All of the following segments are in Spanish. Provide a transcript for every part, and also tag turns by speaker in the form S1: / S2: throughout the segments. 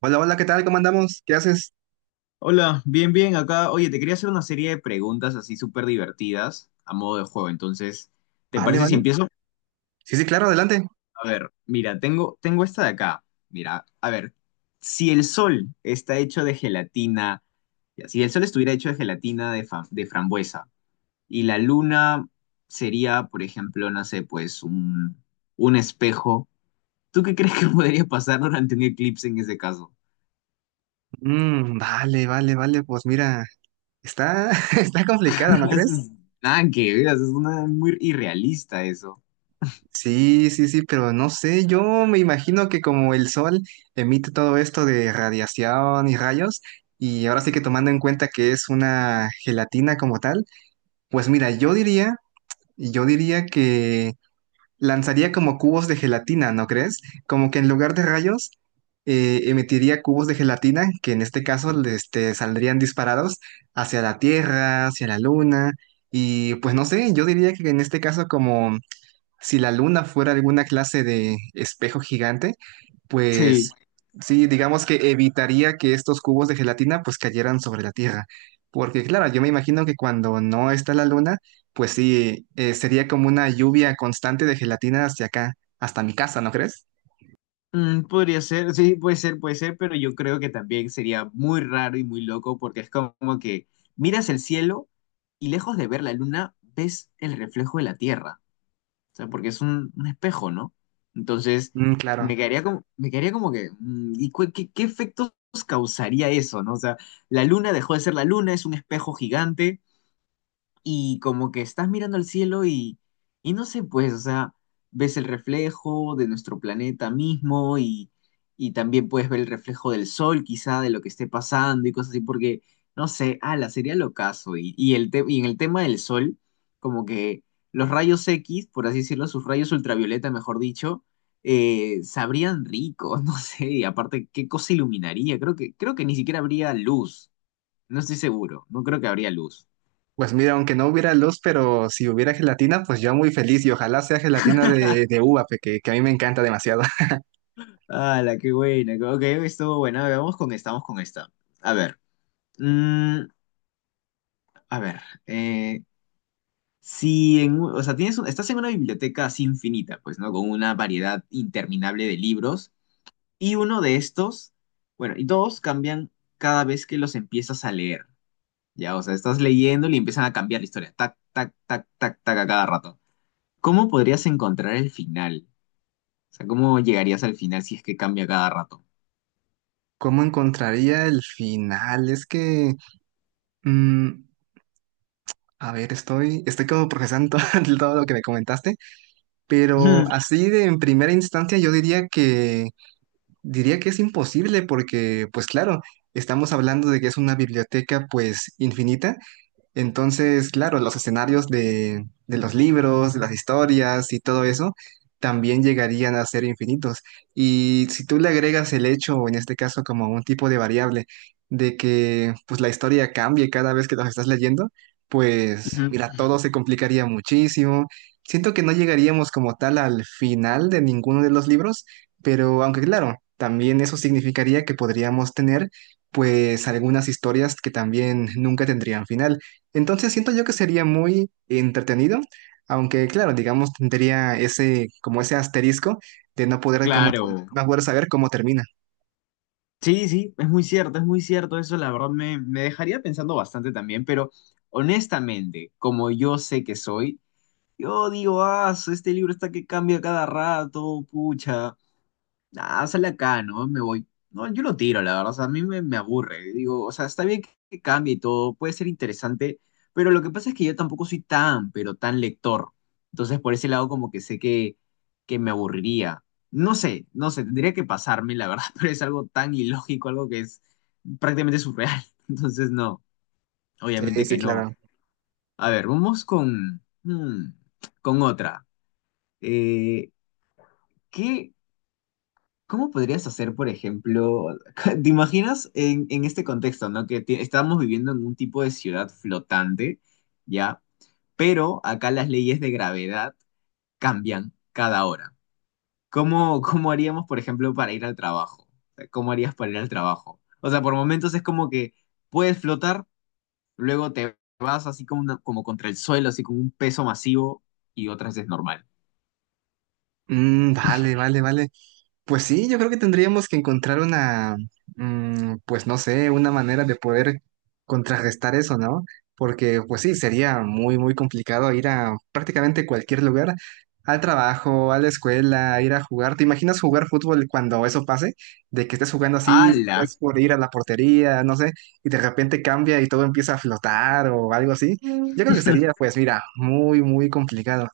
S1: Hola, hola, ¿qué tal? ¿Cómo andamos? ¿Qué haces?
S2: Hola, bien, bien, acá. Oye, te quería hacer una serie de preguntas así súper divertidas a modo de juego. Entonces, ¿te
S1: Vale,
S2: parece si
S1: vale.
S2: empiezo?
S1: Sí, sí, claro, adelante.
S2: A ver, mira, tengo esta de acá. Mira, a ver, si el sol está hecho de gelatina, ya, si el sol estuviera hecho de gelatina de, de frambuesa y la luna sería, por ejemplo, no sé, pues un espejo, ¿tú qué crees que podría pasar durante un eclipse en ese caso?
S1: Vale, vale, vale. Pues mira, está, está complicado, ¿no
S2: Eso
S1: crees?
S2: es- Nada que ver, eso es una, muy irrealista eso.
S1: Sí, sí, sí, pero no sé, yo me imagino que como el sol emite todo esto de radiación y rayos, y ahora sí que tomando en cuenta que es una gelatina como tal, pues mira, yo diría que lanzaría como cubos de gelatina, ¿no crees? Como que en lugar de rayos, emitiría cubos de gelatina que en este caso saldrían disparados hacia la Tierra, hacia la Luna. Y pues no sé, yo diría que en este caso como si la luna fuera alguna clase de espejo gigante,
S2: Sí.
S1: pues sí, digamos que evitaría que estos cubos de gelatina pues cayeran sobre la Tierra. Porque claro, yo me imagino que cuando no está la luna, pues sí, sería como una lluvia constante de gelatina hacia acá, hasta mi casa, ¿no crees?
S2: Mm, podría ser, sí, puede ser, pero yo creo que también sería muy raro y muy loco porque es como que miras el cielo y lejos de ver la luna ves el reflejo de la Tierra, o sea, porque es un espejo, ¿no? Entonces,
S1: Mm, claro.
S2: me quedaría como que, ¿y qué, qué efectos causaría eso, ¿no? O sea, la luna dejó de ser la luna, es un espejo gigante y como que estás mirando al cielo y no sé, pues, o sea, ves el reflejo de nuestro planeta mismo y también puedes ver el reflejo del sol, quizá, de lo que esté pasando y cosas así, porque, no sé, ala, sería locazo. Y, y en el tema del sol, como que los rayos X, por así decirlo, sus rayos ultravioleta, mejor dicho, sabrían ricos, no sé, y aparte, ¿qué cosa iluminaría? Creo que ni siquiera habría luz, no estoy seguro, no creo que habría luz.
S1: Pues mira, aunque no hubiera luz, pero si hubiera gelatina, pues yo muy feliz y ojalá sea gelatina de uva, que a mí me encanta demasiado.
S2: Ah, la qué buena. Ok, estuvo buena. A Vamos con esta. A ver. mm, a ver. eh, si en, o sea, estás en una biblioteca así infinita, pues, ¿no? Con una variedad interminable de libros. Y uno de estos, bueno, y todos cambian cada vez que los empiezas a leer. Ya, o sea, estás leyendo y empiezan a cambiar la historia. Tac, tac, tac, tac, tac a cada rato. ¿Cómo podrías encontrar el final? O sea, ¿cómo llegarías al final si es que cambia cada rato?
S1: ¿Cómo encontraría el final? Es que... mm, a ver, estoy, estoy como procesando todo, lo que me comentaste, pero así de en primera instancia yo diría que es imposible porque, pues claro, estamos hablando de que es una biblioteca pues infinita, entonces, claro, los escenarios de los libros, de las historias y todo eso también llegarían a ser infinitos. Y si tú le agregas el hecho, o en este caso como un tipo de variable, de que pues la historia cambie cada vez que los estás leyendo, pues
S2: Ujú,
S1: mira,
S2: ujú.
S1: todo se complicaría muchísimo. Siento que no llegaríamos como tal al final de ninguno de los libros, pero aunque claro, también eso significaría que podríamos tener pues algunas historias que también nunca tendrían final. Entonces siento yo que sería muy entretenido, aunque claro, digamos, tendría ese, como ese asterisco de no poder, cómo,
S2: Claro.
S1: no poder saber cómo termina.
S2: Sí, sí, es muy cierto eso, la verdad me dejaría pensando bastante también, pero honestamente, como yo sé que soy, yo digo, ah, este libro está que cambia cada rato, pucha, Ah, sale acá, ¿no? Me voy. No, yo lo tiro, la verdad. O sea, a me aburre. Digo, o sea, está bien que cambie y todo, puede ser interesante, pero lo que pasa es que yo tampoco soy tan, pero tan lector. Entonces, por ese lado, como que sé que me aburriría. No sé, no sé, tendría que pasarme, la verdad, pero es algo tan ilógico, algo que es prácticamente surreal. Entonces, no,
S1: Sí,
S2: obviamente
S1: sí,
S2: que no.
S1: claro.
S2: A ver, vamos con, con otra. Eh, ¿Qué? ¿Cómo podrías hacer, por ejemplo, te imaginas en este contexto, ¿no? Que estamos viviendo en un tipo de ciudad flotante, ¿ya? Pero acá las leyes de gravedad cambian cada hora. ¿Cómo, cómo haríamos, por ejemplo, para ir al trabajo? ¿Cómo harías para ir al trabajo? O sea, por momentos es como que puedes flotar, luego te vas así como, como contra el suelo, así con un peso masivo, y otras es normal.
S1: Vale, vale, vale. Pues sí, yo creo que tendríamos que encontrar una, pues no sé, una manera de poder contrarrestar eso, ¿no? Porque pues sí, sería muy, muy complicado ir a prácticamente cualquier lugar, al trabajo, a la escuela, ir a jugar. ¿Te imaginas jugar fútbol cuando eso pase? De que estés jugando así,
S2: ¡Hala!
S1: estés por ir a la portería, no sé, y de repente cambia y todo empieza a flotar o algo así. Yo creo que sería, pues mira, muy, muy complicado.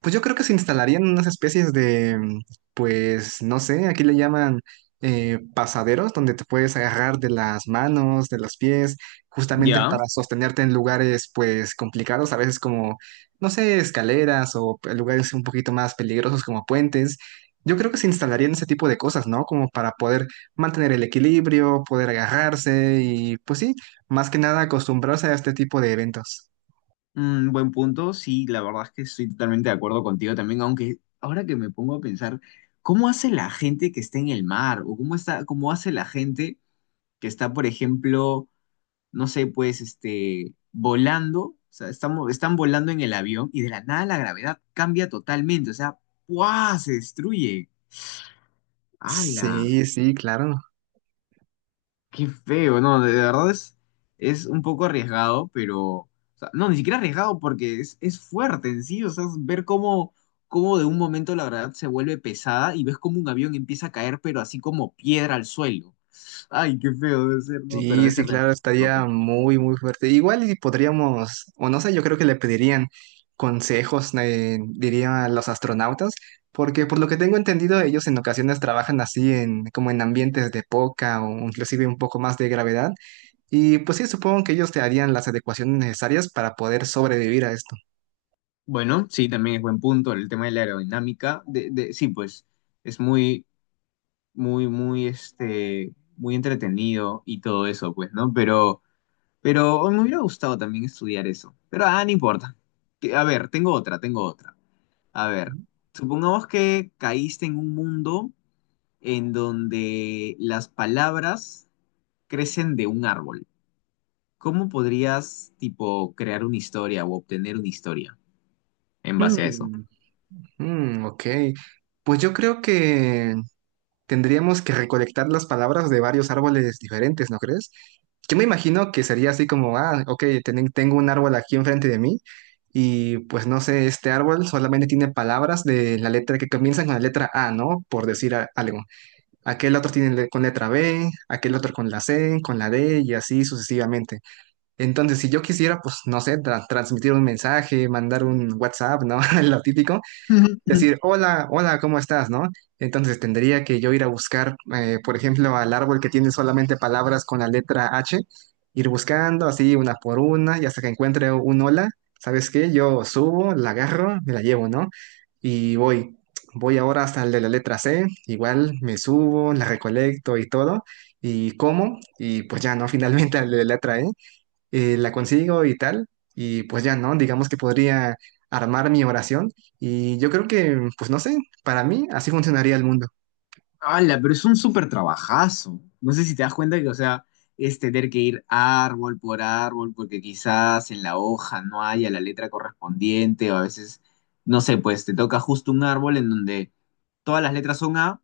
S1: Pues yo creo que se instalarían unas especies de, pues no sé, aquí le llaman pasaderos, donde te puedes agarrar de las manos, de los pies, justamente
S2: ¿Ya?
S1: para sostenerte en lugares pues complicados, a veces como, no sé, escaleras o lugares un poquito más peligrosos como puentes. Yo creo que se instalarían ese tipo de cosas, ¿no? Como para poder mantener el equilibrio, poder agarrarse y pues sí, más que nada acostumbrarse a este tipo de eventos.
S2: Mm, buen punto, sí, la verdad es que estoy totalmente de acuerdo contigo también, aunque ahora que me pongo a pensar, ¿cómo hace la gente que está en el mar? ¿O cómo está, cómo hace la gente que está, por ejemplo, no sé, pues, este, volando? O sea, estamos, están volando en el avión y de la nada la gravedad cambia totalmente, o sea, ¡buah! Se destruye. ¡Hala!
S1: Sí, sí, claro.
S2: Qué feo, no, de verdad es un poco arriesgado, pero, o sea, no, ni siquiera arriesgado porque es fuerte en sí, o sea, es ver cómo, cómo de un momento la gravedad se vuelve pesada y ves cómo un avión empieza a caer, pero así como piedra al suelo. Ay, qué feo debe ser, no, pero
S1: Sí,
S2: debe
S1: sí,
S2: ser también
S1: claro,
S2: súper
S1: estaría
S2: loco.
S1: muy, muy fuerte. Igual y podríamos, o no sé, yo creo que le pedirían consejos, diría a los astronautas, porque por lo que tengo entendido, ellos en ocasiones trabajan así en, como en ambientes de poca o inclusive un poco más de gravedad. Y pues sí, supongo que ellos te harían las adecuaciones necesarias para poder sobrevivir a esto.
S2: Bueno, sí, también es buen punto el tema de la aerodinámica, de, sí, pues, es muy, muy, muy, este, muy entretenido y todo eso, pues, ¿no? Pero me hubiera gustado también estudiar eso. Pero ah, no importa. A ver, tengo otra, tengo otra. A ver, supongamos que caíste en un mundo en donde las palabras crecen de un árbol. ¿Cómo podrías, tipo, crear una historia o obtener una historia en base a eso?
S1: Mm, ok. Pues yo creo que tendríamos que recolectar las palabras de varios árboles diferentes, ¿no crees? Yo me imagino que sería así como, ah, ok, tengo un árbol aquí enfrente de mí y pues no sé, este árbol solamente tiene palabras de la letra que comienzan con la letra A, ¿no? Por decir algo. Aquel otro tiene con letra B, aquel otro con la C, con la D y así sucesivamente. Entonces, si yo quisiera, pues no sé, transmitir un mensaje, mandar un WhatsApp, ¿no? Lo típico decir, hola, hola, ¿cómo estás? ¿No? Entonces tendría que yo ir a buscar, por ejemplo, al árbol que tiene solamente palabras con la letra H, ir buscando así una por una y hasta que encuentre un hola, ¿sabes qué? Yo subo, la agarro, me la llevo, ¿no? Y voy, voy ahora hasta el de la letra C, igual me subo, la recolecto y todo, y como, y pues ya, ¿no? Finalmente al de la letra E la consigo y tal, y pues ya, ¿no? Digamos que podría armar mi oración y yo creo que, pues no sé, para mí así funcionaría el mundo.
S2: Ala, pero es un súper trabajazo. No sé si te das cuenta que, o sea, es tener que ir árbol por árbol, porque quizás en la hoja no haya la letra correspondiente, o a veces, no sé, pues te toca justo un árbol en donde todas las letras son A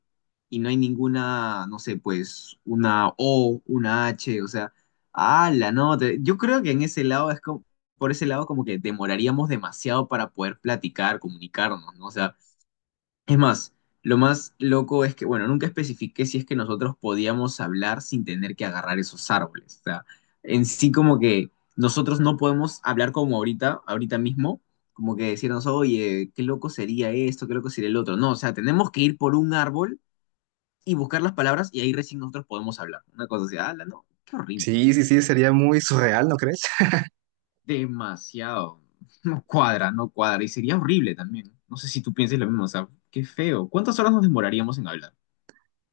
S2: y no hay ninguna, no sé, pues una O, una H, o sea, ala, no, yo creo que en ese lado es como, por ese lado como que demoraríamos demasiado para poder platicar, comunicarnos, ¿no? O sea, es más, lo más loco es que, bueno, nunca especifiqué si es que nosotros podíamos hablar sin tener que agarrar esos árboles. O sea, en sí como que nosotros no podemos hablar como ahorita, ahorita mismo, como que decirnos, oye, qué loco sería esto, qué loco sería el otro. No, o sea, tenemos que ir por un árbol y buscar las palabras y ahí recién nosotros podemos hablar. Una cosa así, ala, no, qué horrible.
S1: Sí, sí, sí, sería muy surreal, ¿no crees?
S2: Demasiado. No cuadra, no cuadra. Y sería horrible también. No sé si tú piensas lo mismo, o sea, qué feo. ¿Cuántas horas nos demoraríamos en hablar?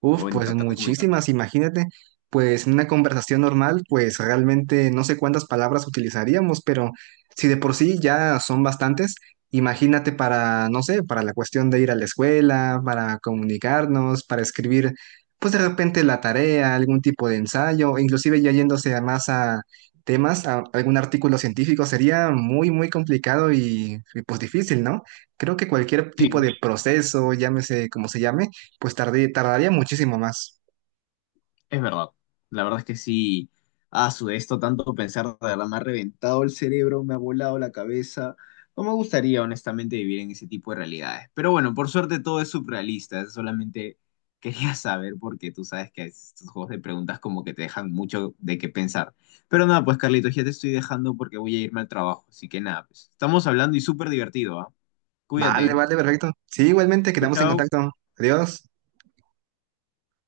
S1: Uf,
S2: O en
S1: pues
S2: tratar de comunicarnos.
S1: muchísimas, imagínate, pues en una conversación normal, pues realmente no sé cuántas palabras utilizaríamos, pero si de por sí ya son bastantes, imagínate para, no sé, para la cuestión de ir a la escuela, para comunicarnos, para escribir, pues de repente la tarea, algún tipo de ensayo, o inclusive ya yéndose a más a temas, a algún artículo científico, sería muy, muy complicado y pues difícil, ¿no? Creo que cualquier tipo de
S2: Sí,
S1: proceso, llámese como se llame, pues tardaría muchísimo más.
S2: es verdad. La verdad es que sí, a su esto tanto pensar, de verdad, me ha reventado el cerebro, me ha volado la cabeza. No me gustaría, honestamente, vivir en ese tipo de realidades. Pero bueno, por suerte todo es surrealista. Solamente quería saber porque tú sabes que estos juegos de preguntas como que te dejan mucho de qué pensar. Pero nada, pues Carlitos, ya te estoy dejando porque voy a irme al trabajo. Así que nada, pues estamos hablando y súper divertido, ¿ah?
S1: Vale,
S2: Cuídate.
S1: vale, perfecto. Sí, igualmente,
S2: Chao,
S1: quedamos en
S2: chao.
S1: contacto. Adiós.